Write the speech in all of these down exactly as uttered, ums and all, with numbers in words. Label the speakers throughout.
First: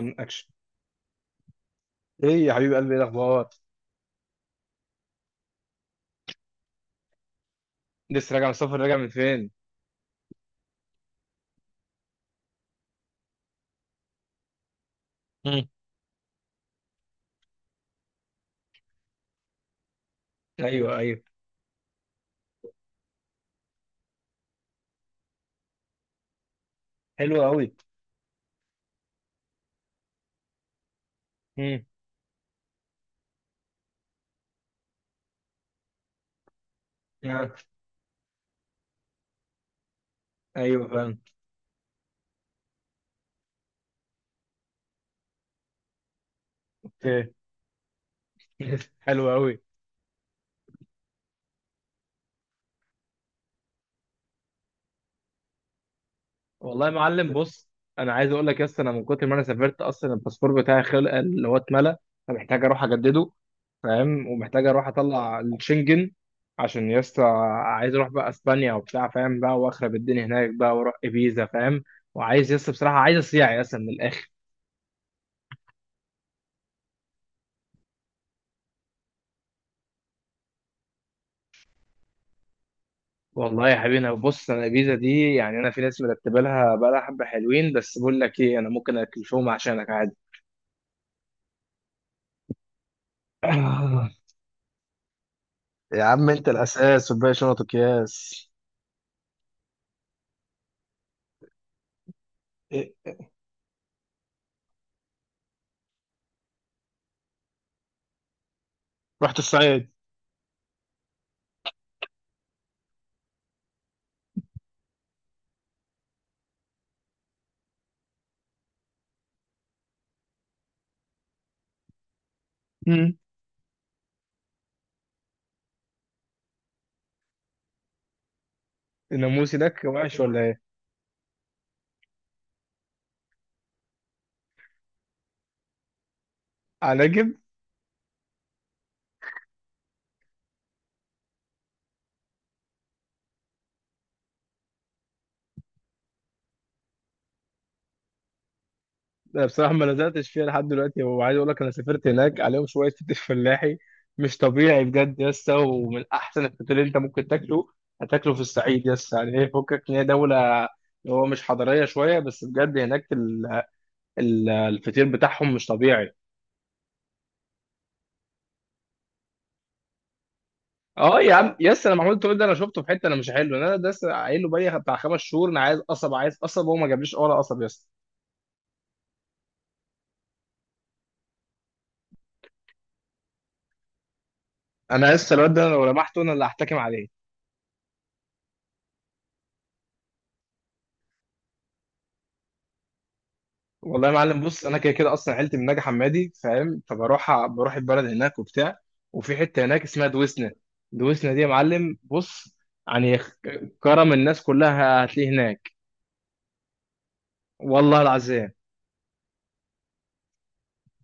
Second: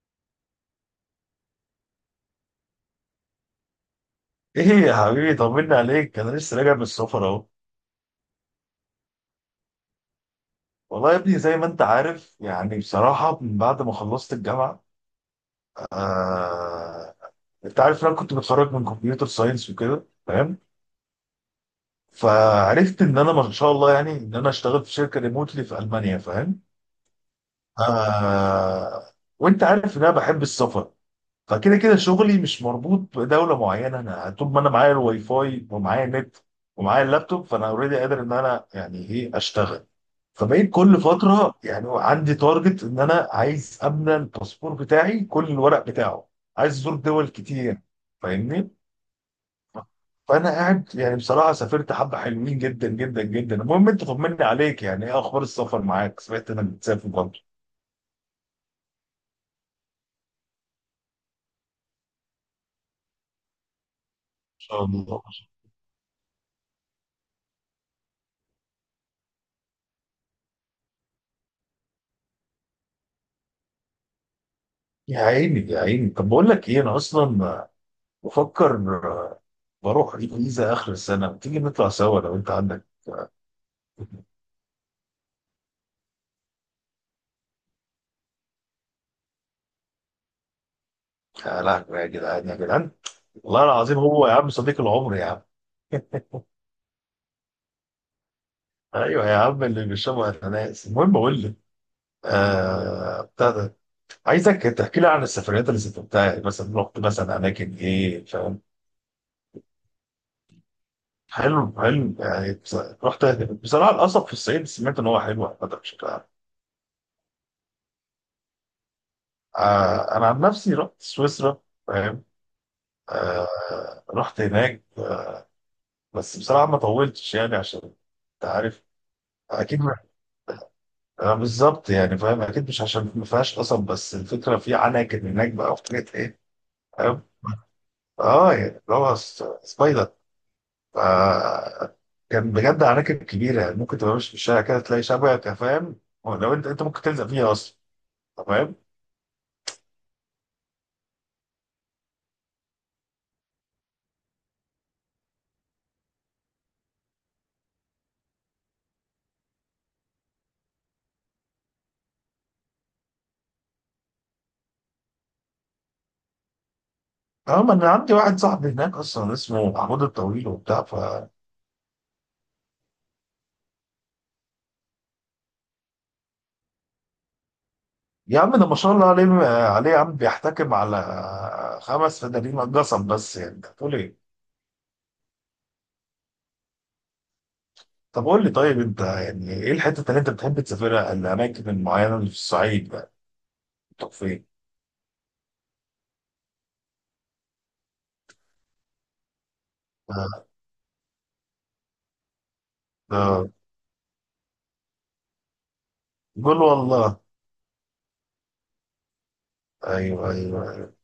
Speaker 1: من اكشن، ايه يا حبيب قلبي؟ ايه الاخبار؟
Speaker 2: ايه يا حبيبي طمني عليك. انا لسه راجع من السفر اهو.
Speaker 1: لسه راجع من السفر؟ راجع من فين؟
Speaker 2: والله يا ابني زي ما انت عارف يعني بصراحه من بعد ما خلصت الجامعه،
Speaker 1: مم.
Speaker 2: آه... انت عارف إن انا كنت متخرج من كمبيوتر ساينس وكده فاهم.
Speaker 1: ايوه ايوه
Speaker 2: فعرفت ان انا ما شاء الله يعني ان انا اشتغل في شركه ريموتلي في المانيا فاهم.
Speaker 1: حلو قوي
Speaker 2: آه... وانت عارف ان انا بحب السفر. فكده
Speaker 1: مم.
Speaker 2: كده شغلي مش مربوط بدوله معينه، انا طول ما انا معايا الواي فاي ومعايا النت ومعايا اللابتوب فانا اوريدي قادر ان انا يعني ايه اشتغل. فبقيت
Speaker 1: ايوه
Speaker 2: كل
Speaker 1: فاهم.
Speaker 2: فتره يعني عندي تارجت ان انا عايز املى الباسبور بتاعي كل الورق بتاعه، عايز ازور دول
Speaker 1: اوكي.
Speaker 2: كتير فاهمني.
Speaker 1: حلو قوي.
Speaker 2: فانا قاعد يعني بصراحه سافرت حبه حلوين جدا جدا جدا. المهم انت طمني عليك، يعني ايه اخبار السفر معاك؟ سمعت انك
Speaker 1: والله يا
Speaker 2: بتسافر
Speaker 1: معلم
Speaker 2: برضه ان
Speaker 1: بص، انا عايز اقول لك يا اسطى، انا من كتر ما انا سافرت اصلا الباسبور بتاعي خلق، اللي هو اتملى، فمحتاج اروح اجدده، فاهم، ومحتاج
Speaker 2: شاء
Speaker 1: اروح
Speaker 2: الله.
Speaker 1: اطلع الشنجن، عشان يا اسطى عايز اروح بقى اسبانيا وبتاع، فاهم، بقى واخرب الدنيا هناك بقى، واروح ابيزا، فاهم، وعايز يا اسطى بصراحه، عايز اصيع يا اسطى من الاخر.
Speaker 2: يا عيني يا عيني، طب بقول لك ايه، انا اصلا بفكر بروح الجيزه اخر السنه، تيجي نطلع سوا لو انت عندك.
Speaker 1: والله يا حبيبي انا بص، انا الفيزا دي يعني انا في ناس مرتبه لها بقى، لها حبه حلوين، بس بقول لك ايه، انا ممكن اكلفهم عشانك عادي.
Speaker 2: يا لهوي يا جدعان يا جدعان، والله العظيم
Speaker 1: آه،
Speaker 2: هو يا عم صديق العمر يا عم.
Speaker 1: يا عم انت الاساس والباقي شنط وكياس.
Speaker 2: ايوه يا عم اللي بيشربوا اناناس. المهم اقول لك
Speaker 1: إيه؟
Speaker 2: آه بتاع ده، عايزك تحكي لي عن السفريات اللي سافرتها، يعني مثلا رحت مثلا اماكن ايه فاهم؟
Speaker 1: رحت الصعيد.
Speaker 2: حلو حلو يعني بص- رحت. بصراحه القصب في الصعيد سمعت ان هو حلو عامه بشكل عام. آه انا عن نفسي رحت سويسرا فاهم.
Speaker 1: مم.
Speaker 2: آه رحت هناك. بس بصراحه ما طولتش يعني عشان انت عارف.
Speaker 1: الناموس
Speaker 2: اكيد
Speaker 1: هناك
Speaker 2: ما-
Speaker 1: وحش ولا ايه؟
Speaker 2: آه بالظبط يعني فاهم، اكيد مش عشان ما فيهاش قصب، بس الفكره في عناكب هناك بقى وحاجات ايه فاهم.
Speaker 1: عناجب.
Speaker 2: اه يعني اللي هو س- سبايدر، ف كان بجد عناكب كبيره، يعني ممكن تبقى ماشي في الشارع كده تلاقي شبكه فاهم، لو انت انت ممكن تلزق فيها اصلا تمام.
Speaker 1: أنا بصراحه ما لزقتش فيها لحد دلوقتي، وعايز اقول لك انا سافرت هناك، عليهم شويه فطير فلاحي مش طبيعي بجد يا اسطى، ومن احسن الفطير اللي انت ممكن تاكله هتاكله في الصعيد يا اسطى. يعني ايه، فكك ان هي دوله اللي هو مش حضاريه شويه، بس بجد هناك ال- الفطير بتاعهم مش طبيعي.
Speaker 2: اه ما انا عندي واحد صاحبي هناك اصلا اسمه محمود الطويل وبتاع ف.
Speaker 1: اه يا عم يس، انا محمود تقول ده، انا شفته في حته، انا مش حلو، انا ده لسه قايل له بقالي بتاع خمس شهور، انا عايز قصب عايز قصب، وهو ما جابليش ولا قصب يس.
Speaker 2: يا عم ده ما شاء الله عليه عليه يا عم، بيحتكم على خمس فدانين قصب، بس يعني انت بتقول ايه؟
Speaker 1: انا لسه الواد ده، أنا لو لمحته انا اللي هحتكم عليه.
Speaker 2: طب قول لي، طيب، انت يعني ايه الحته اللي انت بتحب تسافرها، الاماكن المعينه اللي في الصعيد بقى؟
Speaker 1: والله
Speaker 2: طب
Speaker 1: يا معلم
Speaker 2: فين؟
Speaker 1: بص، انا كده كده اصلا عيلتي من نجع حمادي، فاهم، فبروح بروح البلد هناك وبتاع. وفي حته هناك اسمها دويسنا. دويسنا دي يا معلم بص، يعني خ-
Speaker 2: آه،
Speaker 1: كرم الناس كلها هتلاقيه هناك.
Speaker 2: قول والله.
Speaker 1: والله العظيم.
Speaker 2: ايوه ايوه.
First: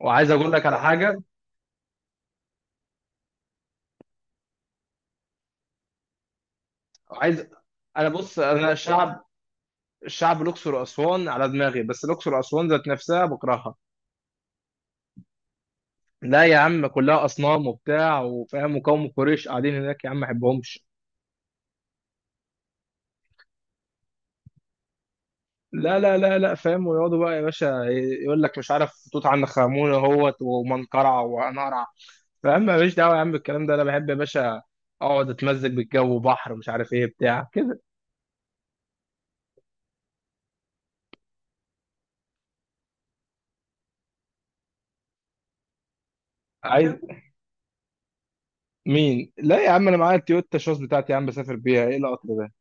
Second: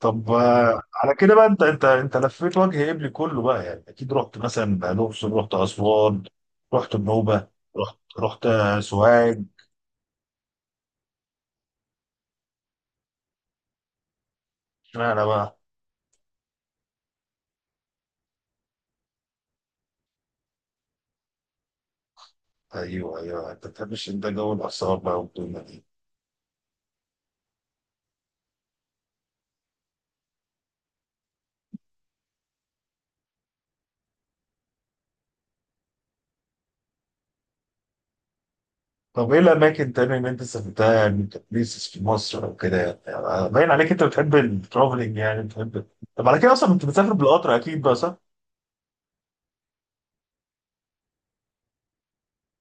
Speaker 2: طب
Speaker 1: اقول لك على
Speaker 2: آه، على
Speaker 1: حاجه،
Speaker 2: كده بقى، انت انت انت لفيت وجه قبلي كله بقى، يعني اكيد رحت مثلا الاقصر، رحت اسوان، رحت
Speaker 1: وعايز
Speaker 2: النوبه، رحت
Speaker 1: انا بص
Speaker 2: رحت
Speaker 1: انا شعب،
Speaker 2: سوهاج.
Speaker 1: الشعب الأقصر وأسوان على دماغي، بس الأقصر وأسوان ذات نفسها بكرهها.
Speaker 2: اشمعنى بقى؟
Speaker 1: لا يا عم، كلها أصنام وبتاع وفاهم، وقوم قريش قاعدين هناك يا عم، ما بحبهمش.
Speaker 2: ايوه ايوه، انت بتحبش انت جو الاثار بقى والدنيا دي.
Speaker 1: لا لا لا لا فاهم، ويقعدوا بقى يا باشا، يقول لك مش عارف توت عنخ آمون اهوت ومنقرع ونقرع، فاهم، ماليش دعوة يا عم بالكلام ده. أنا بحب يا باشا أقعد أتمزج بالجو، بحر، مش عارف إيه بتاع كده.
Speaker 2: طب ايه الاماكن تاني اللي انت سافرتها، يعني كبليسز في مصر او كده، يعني يعني باين عليك انت بتحب الترافلنج يعني بتحب. طب على كده اصلا انت
Speaker 1: عايز
Speaker 2: بتسافر بالقطر اكيد بقى، صح؟
Speaker 1: مين لا يا عم، أنا معايا التويوتا شوز بتاعتي يا عم، بسافر بيها، إيه القطر ده؟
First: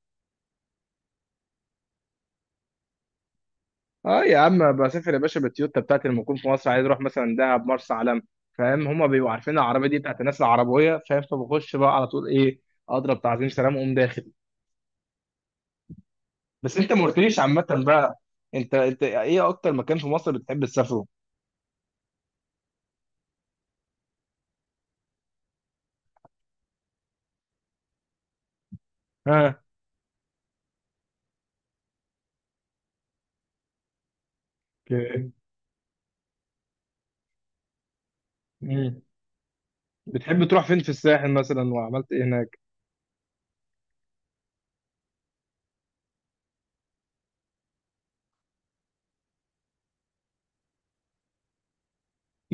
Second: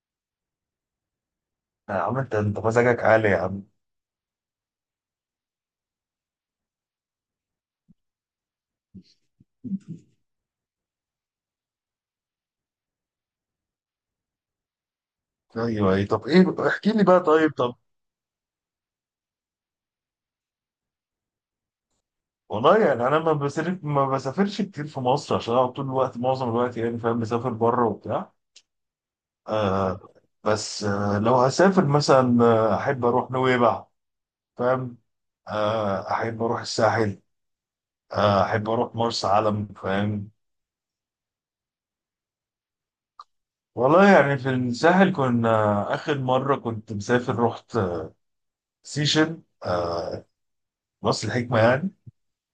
Speaker 2: يا عم انت انت مزاجك عالي يا عم.
Speaker 1: اه يا عم، بسافر يا باشا بالتويوتا بتاعتي، لما اكون في مصر عايز اروح مثلا دهب مرسى علم، فاهم، هما بيبقوا عارفين العربيه دي بتاعت الناس العربويه، فاهم، فبخش بقى على طول، ايه، اضرب تعظيم سلام واقوم داخل.
Speaker 2: ايوه ايه، طب ايه
Speaker 1: بس
Speaker 2: احكي
Speaker 1: انت ما
Speaker 2: لي بقى،
Speaker 1: قلتليش
Speaker 2: طيب،
Speaker 1: عامه
Speaker 2: طب.
Speaker 1: بقى، انت انت ايه اكتر مكان في مصر بتحب تسافره؟
Speaker 2: والله يعني انا ما بسافر ما بسافرش كتير في مصر عشان اقعد طول الوقت معظم الوقت يعني فاهم، بسافر بره وبتاع
Speaker 1: ها.
Speaker 2: آه. بس آه لو هسافر مثلا آه، احب اروح نويبع فاهم.
Speaker 1: اوكي.
Speaker 2: آه احب اروح الساحل. آه احب اروح
Speaker 1: مم.
Speaker 2: مرسى علم فاهم.
Speaker 1: بتحب تروح فين في الساحل مثلا، وعملت ايه هناك؟
Speaker 2: والله يعني في الساحل، كنا آخر مرة كنت مسافر رحت سيشن، آه راس الحكمة يعني.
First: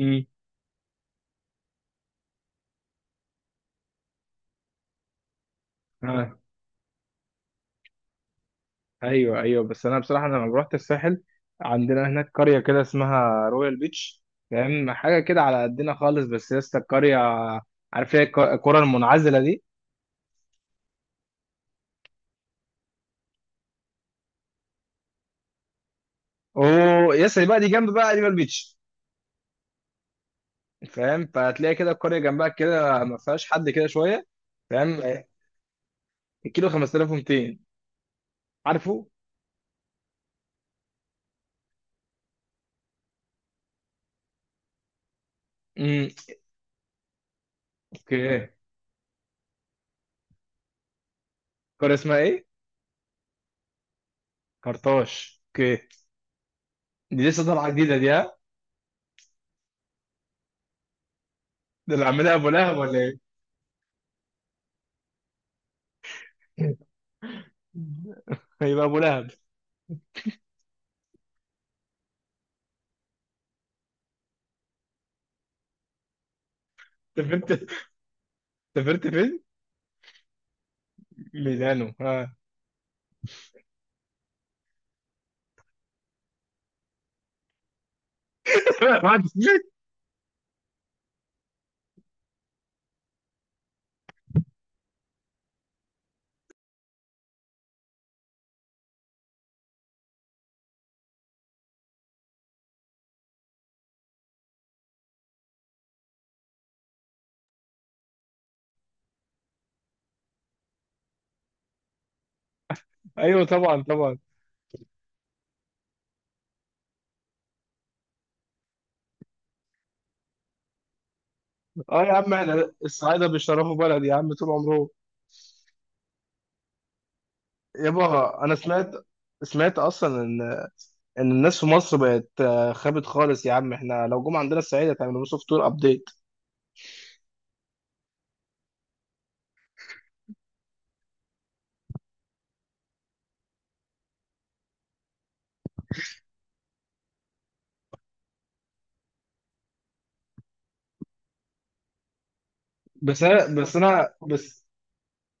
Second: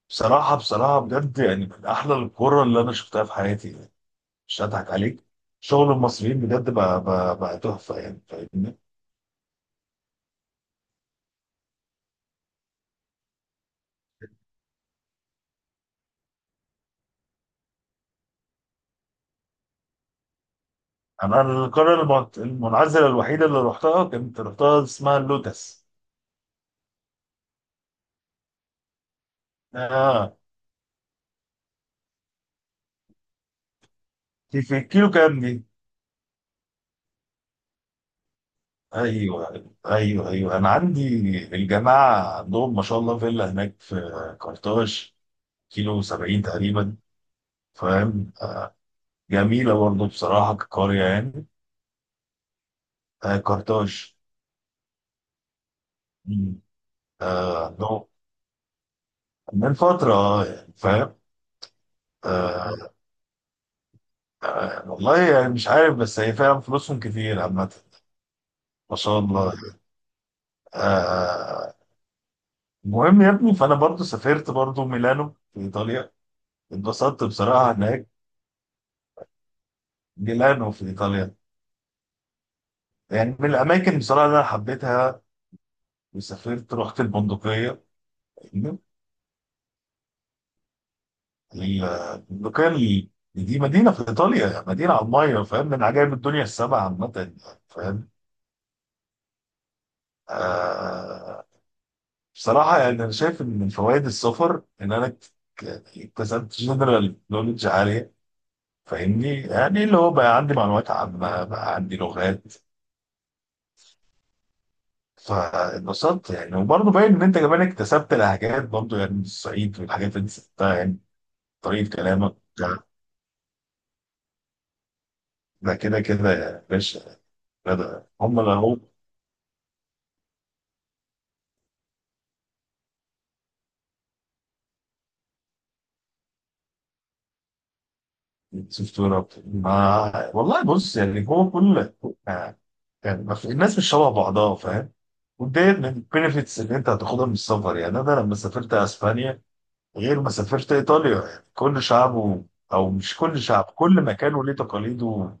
Speaker 2: بصراحة بصراحة بجد يعني من أحلى القرى اللي أنا شفتها في حياتي يعني، مش هضحك عليك. شغل
Speaker 1: امم.
Speaker 2: المصريين بجد بقى بقى, بقى تحفة يعني فاهمني.
Speaker 1: ايوه ايوه، بس انا بصراحه انا لما رحت الساحل، عندنا هناك قريه كده اسمها رويال بيتش، فاهم، حاجه كده على قدنا خالص، بس يا اسطى القريه، عارف هي الك- القرى المنعزله دي.
Speaker 2: أنا القرية المنعزلة المنعزلة الوحيدة اللي رحتها كنت رحتها اسمها اللوتس
Speaker 1: اوه يا اسطى، بقى دي جنب بقى رويال بيتش،
Speaker 2: آه.
Speaker 1: فاهم، فهتلاقي كده القريه جنبها كده ما فيهاش حد كده شويه،
Speaker 2: دي في
Speaker 1: فاهم،
Speaker 2: الكيلو كام دي؟
Speaker 1: الكيلو خمسة آلاف ومئتين، عارفه.
Speaker 2: أيوه أيوه أيوه، أنا عندي. الجماعة عندهم ما شاء الله فيلا هناك في كارتاج، كيلو
Speaker 1: امم.
Speaker 2: سبعين تقريبا فاهم.
Speaker 1: اوكي.
Speaker 2: جميلة برضه بصراحة كقرية يعني.
Speaker 1: القريه اسمها ايه؟
Speaker 2: آه كارتاج.
Speaker 1: كرطاش. اوكي.
Speaker 2: مم.
Speaker 1: دي لسه طالعه
Speaker 2: آه
Speaker 1: جديده دي،
Speaker 2: نو-
Speaker 1: ها؟
Speaker 2: من فترة آه، يعني فاهم.
Speaker 1: ده اللي عاملها ابو لهب
Speaker 2: آه
Speaker 1: ولا ايه؟
Speaker 2: والله يعني مش عارف، بس هي فعلا فلوسهم كتير عامة،
Speaker 1: هيبقى
Speaker 2: ما
Speaker 1: ابو
Speaker 2: شاء
Speaker 1: لهب.
Speaker 2: الله. آه آه، المهم يا ابني فأنا برضه سافرت برضه ميلانو في إيطاليا، اتبسطت
Speaker 1: سافرت،
Speaker 2: بصراحة هناك.
Speaker 1: سافرت فين؟
Speaker 2: ميلانو في إيطاليا،
Speaker 1: ميلانو، ها؟
Speaker 2: يعني من الأماكن بصراحة اللي أنا حبيتها. وسافرت رحت البندقية. ال- البقال، دي مدينة في إيطاليا، مدينة على المية فاهم، من عجائب الدنيا السبع عامة فاهم آه. بصراحة يعني أنا شايف إن من فوائد السفر إن أنا ك- ك- اكتسبت جنرال نولج عالية فاهمني، يعني اللي هو بقى عندي معلومات عامة بقى عندي لغات.
Speaker 1: ايوه طبعا طبعا.
Speaker 2: فاتبسطت يعني وبرضه باين إن أنت كمان اكتسبت لهجات برضه، يعني من الصعيد والحاجات اللي أنت سبتها يعني طريقة
Speaker 1: اه يا عم،
Speaker 2: كلامك
Speaker 1: احنا
Speaker 2: ده.
Speaker 1: الصعايده بيشرفوا بلد يا عم طول عمرهم.
Speaker 2: ده كده كده يا باشا، ده- ده هم
Speaker 1: يابا
Speaker 2: اللي
Speaker 1: انا
Speaker 2: هم
Speaker 1: سمعت، سمعت اصلا ان، ان الناس في مصر بقت آه، خابت خالص يا عم، احنا لو جم عندنا الصعيد هتعملوا سوفت وير ابديت.
Speaker 2: سوفتونا. ما والله بص يعني هو كل آه، يعني ما في- الناس مش شبه بعضها فاهم. وده من البينفيتس اللي انت هتاخدها من السفر، يعني انا لما سافرت اسبانيا غير ما سافرت ايطاليا، يعني كل شعبه او مش
Speaker 1: بس
Speaker 2: كل
Speaker 1: انا
Speaker 2: شعب،
Speaker 1: بس
Speaker 2: كل
Speaker 1: انا
Speaker 2: مكان وليه
Speaker 1: بس
Speaker 2: تقاليده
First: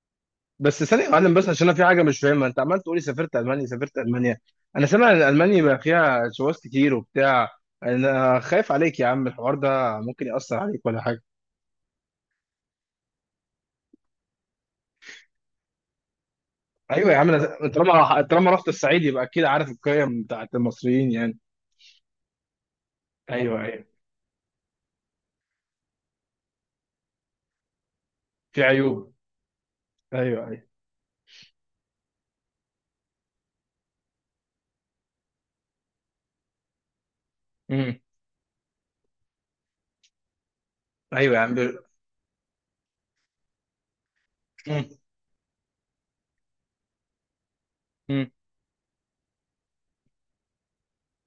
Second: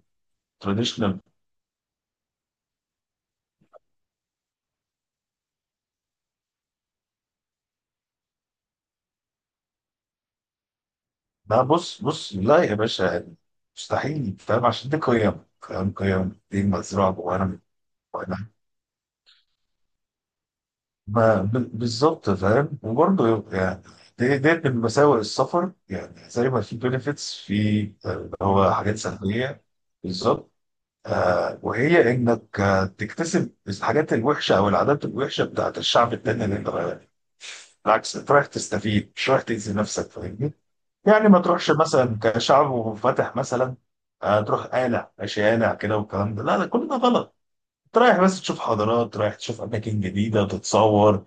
Speaker 1: بس ثانيه يا
Speaker 2: تراديشنال.
Speaker 1: معلم، بس عشان انا في حاجه مش فاهمها، انت عمال تقولي سافرت المانيا سافرت المانيا، انا سامع ان المانيا بقى فيها شواذ كتير وبتاع، انا خايف عليك يا عم، الحوار ده ممكن ياثر عليك ولا حاجه.
Speaker 2: ده بص بص لا يا باشا، يعني مستحيل فاهم، عشان دي قيم فاهم، قيم دي
Speaker 1: ايوه
Speaker 2: مزروعه
Speaker 1: يا عم،
Speaker 2: جوانا. من-
Speaker 1: أنا طالما طالما رحت الصعيد يبقى اكيد عارف القيم بتاعت المصريين يعني.
Speaker 2: ما ب- بالظبط فاهم، وبرضه
Speaker 1: ايوه
Speaker 2: يعني
Speaker 1: ايوه.
Speaker 2: دي- ديت من مساوئ السفر، يعني زي ما في بنفيتس، في آه، اللي
Speaker 1: في
Speaker 2: هو حاجات
Speaker 1: عيوب.
Speaker 2: سلبية
Speaker 1: ايوه
Speaker 2: بالظبط.
Speaker 1: ايوه.
Speaker 2: آه وهي انك آه، تكتسب الحاجات الوحشة او العادات الوحشة بتاعت الشعب التاني اللي انت رايح له.
Speaker 1: امم.
Speaker 2: بالعكس انت رايح تستفيد مش رايح تأذي نفسك فاهمني. يعني
Speaker 1: ايوه
Speaker 2: ما
Speaker 1: يا عم
Speaker 2: تروحش
Speaker 1: ب-
Speaker 2: مثلا كشعب منفتح مثلا، آه تروح
Speaker 1: امم.
Speaker 2: قالع شارع كده، والكلام ده لا لا كل ده غلط. انت رايح
Speaker 1: أمم.
Speaker 2: بس تشوف حضارات، رايح تشوف اماكن جديدة، تتصور،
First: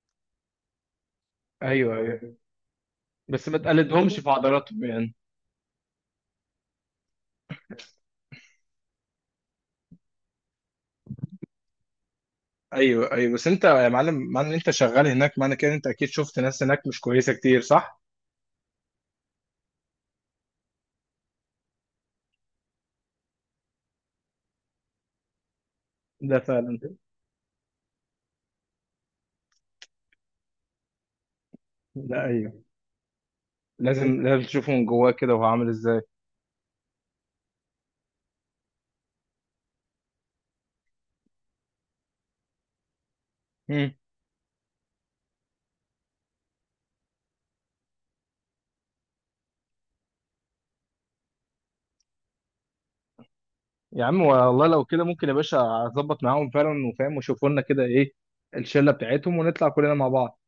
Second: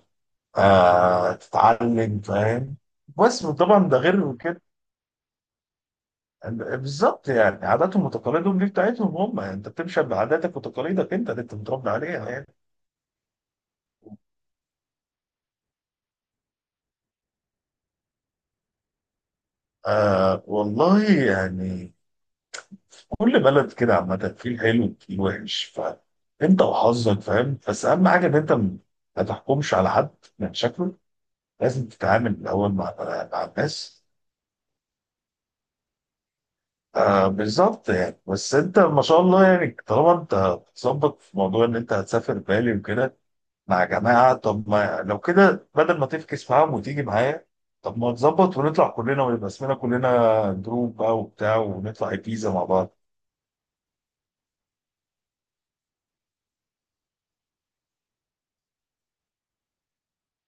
Speaker 2: آه
Speaker 1: ايوه
Speaker 2: تتعلم
Speaker 1: ايوه،
Speaker 2: فاهم، بس
Speaker 1: بس ما
Speaker 2: طبعا ده
Speaker 1: تقلدهمش في
Speaker 2: غير كده.
Speaker 1: عضلاتهم يعني.
Speaker 2: بالظبط، يعني عاداتهم وتقاليدهم دي بتاعتهم هم، يعني انت بتمشي بعاداتك وتقاليدك انت اللي انت متربي عليها يعني.
Speaker 1: ايوه ايوه، بس انت يا معلم، معنى ان انت شغال هناك معنى كده إن انت اكيد شفت ناس هناك مش كويسه كتير، صح؟
Speaker 2: آه والله يعني كل بلد كده عامة فيه الحلو وفيه الوحش،
Speaker 1: ده
Speaker 2: فانت
Speaker 1: فعلا.
Speaker 2: وحظك فاهم. بس اهم حاجة ان انت م- ما تحكمش على حد من شكله، لازم
Speaker 1: لا
Speaker 2: تتعامل
Speaker 1: ايوه،
Speaker 2: الاول مع مع الناس.
Speaker 1: لازم لازم تشوفه من جواه كده، وهو عامل ازاي.
Speaker 2: آه بالظبط يعني، بس انت ما شاء الله يعني طالما انت بتظبط في موضوع ان انت هتسافر بالي وكده مع
Speaker 1: مم.
Speaker 2: جماعة، طب ما لو كده بدل ما تفكس معاهم وتيجي معايا. طب ما نظبط ونطلع كلنا ويبقى اسمنا كلنا جروب بقى وبتاع، ونطلع الجيزة مع بعض.
Speaker 1: يا عم والله لو كده ممكن يا باشا اظبط معاهم فعلا، وفاهم، وشوفوا لنا كده ايه الشله بتاعتهم، ونطلع كلنا مع بعض.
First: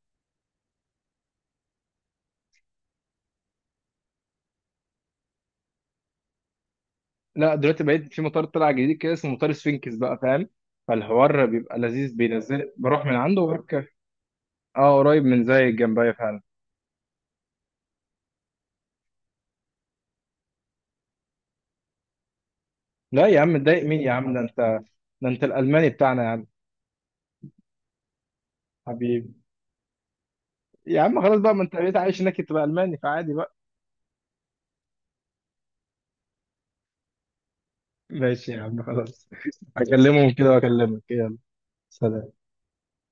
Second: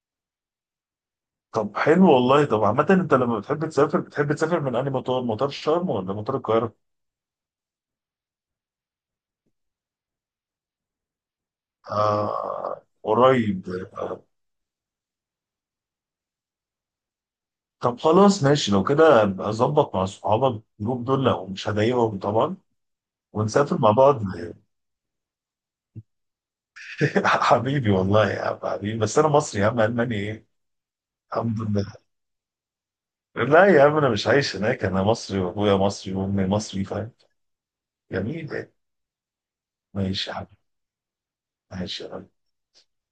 Speaker 2: طب حلو والله. طب عامة انت لما بتحب تسافر بتحب تسافر من انهي مطار، مطار شرم ولا مطار القاهرة؟
Speaker 1: لا دلوقتي بقيت في مطار طلع جديد كده اسمه مطار سفينكس بقى، فاهم، فالحوار بيبقى لذيذ، بينزل
Speaker 2: آه
Speaker 1: بروح من عنده
Speaker 2: قريب
Speaker 1: وبركب.
Speaker 2: آه،.
Speaker 1: اه قريب، من زي جنبيا فعلا.
Speaker 2: طب خلاص ماشي، لو كده ابقى ظبط مع صحابك الجروب دول لو مش هضايقهم طبعا،
Speaker 1: لا يا عم،
Speaker 2: ونسافر
Speaker 1: تضايق
Speaker 2: مع
Speaker 1: مين يا
Speaker 2: بعض.
Speaker 1: عم؟ ده انت، ده انت الالماني بتاعنا يا عم.
Speaker 2: حبيبي والله يا عم حبيبي، بس انا
Speaker 1: حبيبي.
Speaker 2: مصري يا عم، الماني ايه؟
Speaker 1: يا عم خلاص بقى،
Speaker 2: الحمد
Speaker 1: ما انت بقيت
Speaker 2: لله.
Speaker 1: عايش هناك تبقى الماني، فعادي بقى.
Speaker 2: لا يا عم انا مش عايش هناك، انا مصري وابويا مصري وامي مصري فاهم.
Speaker 1: ماشي
Speaker 2: جميل
Speaker 1: يا
Speaker 2: يعني،
Speaker 1: عم خلاص. هكلمهم
Speaker 2: ماشي يا
Speaker 1: كده
Speaker 2: حبيبي،
Speaker 1: واكلمك، يلا سلام.
Speaker 2: ماشي.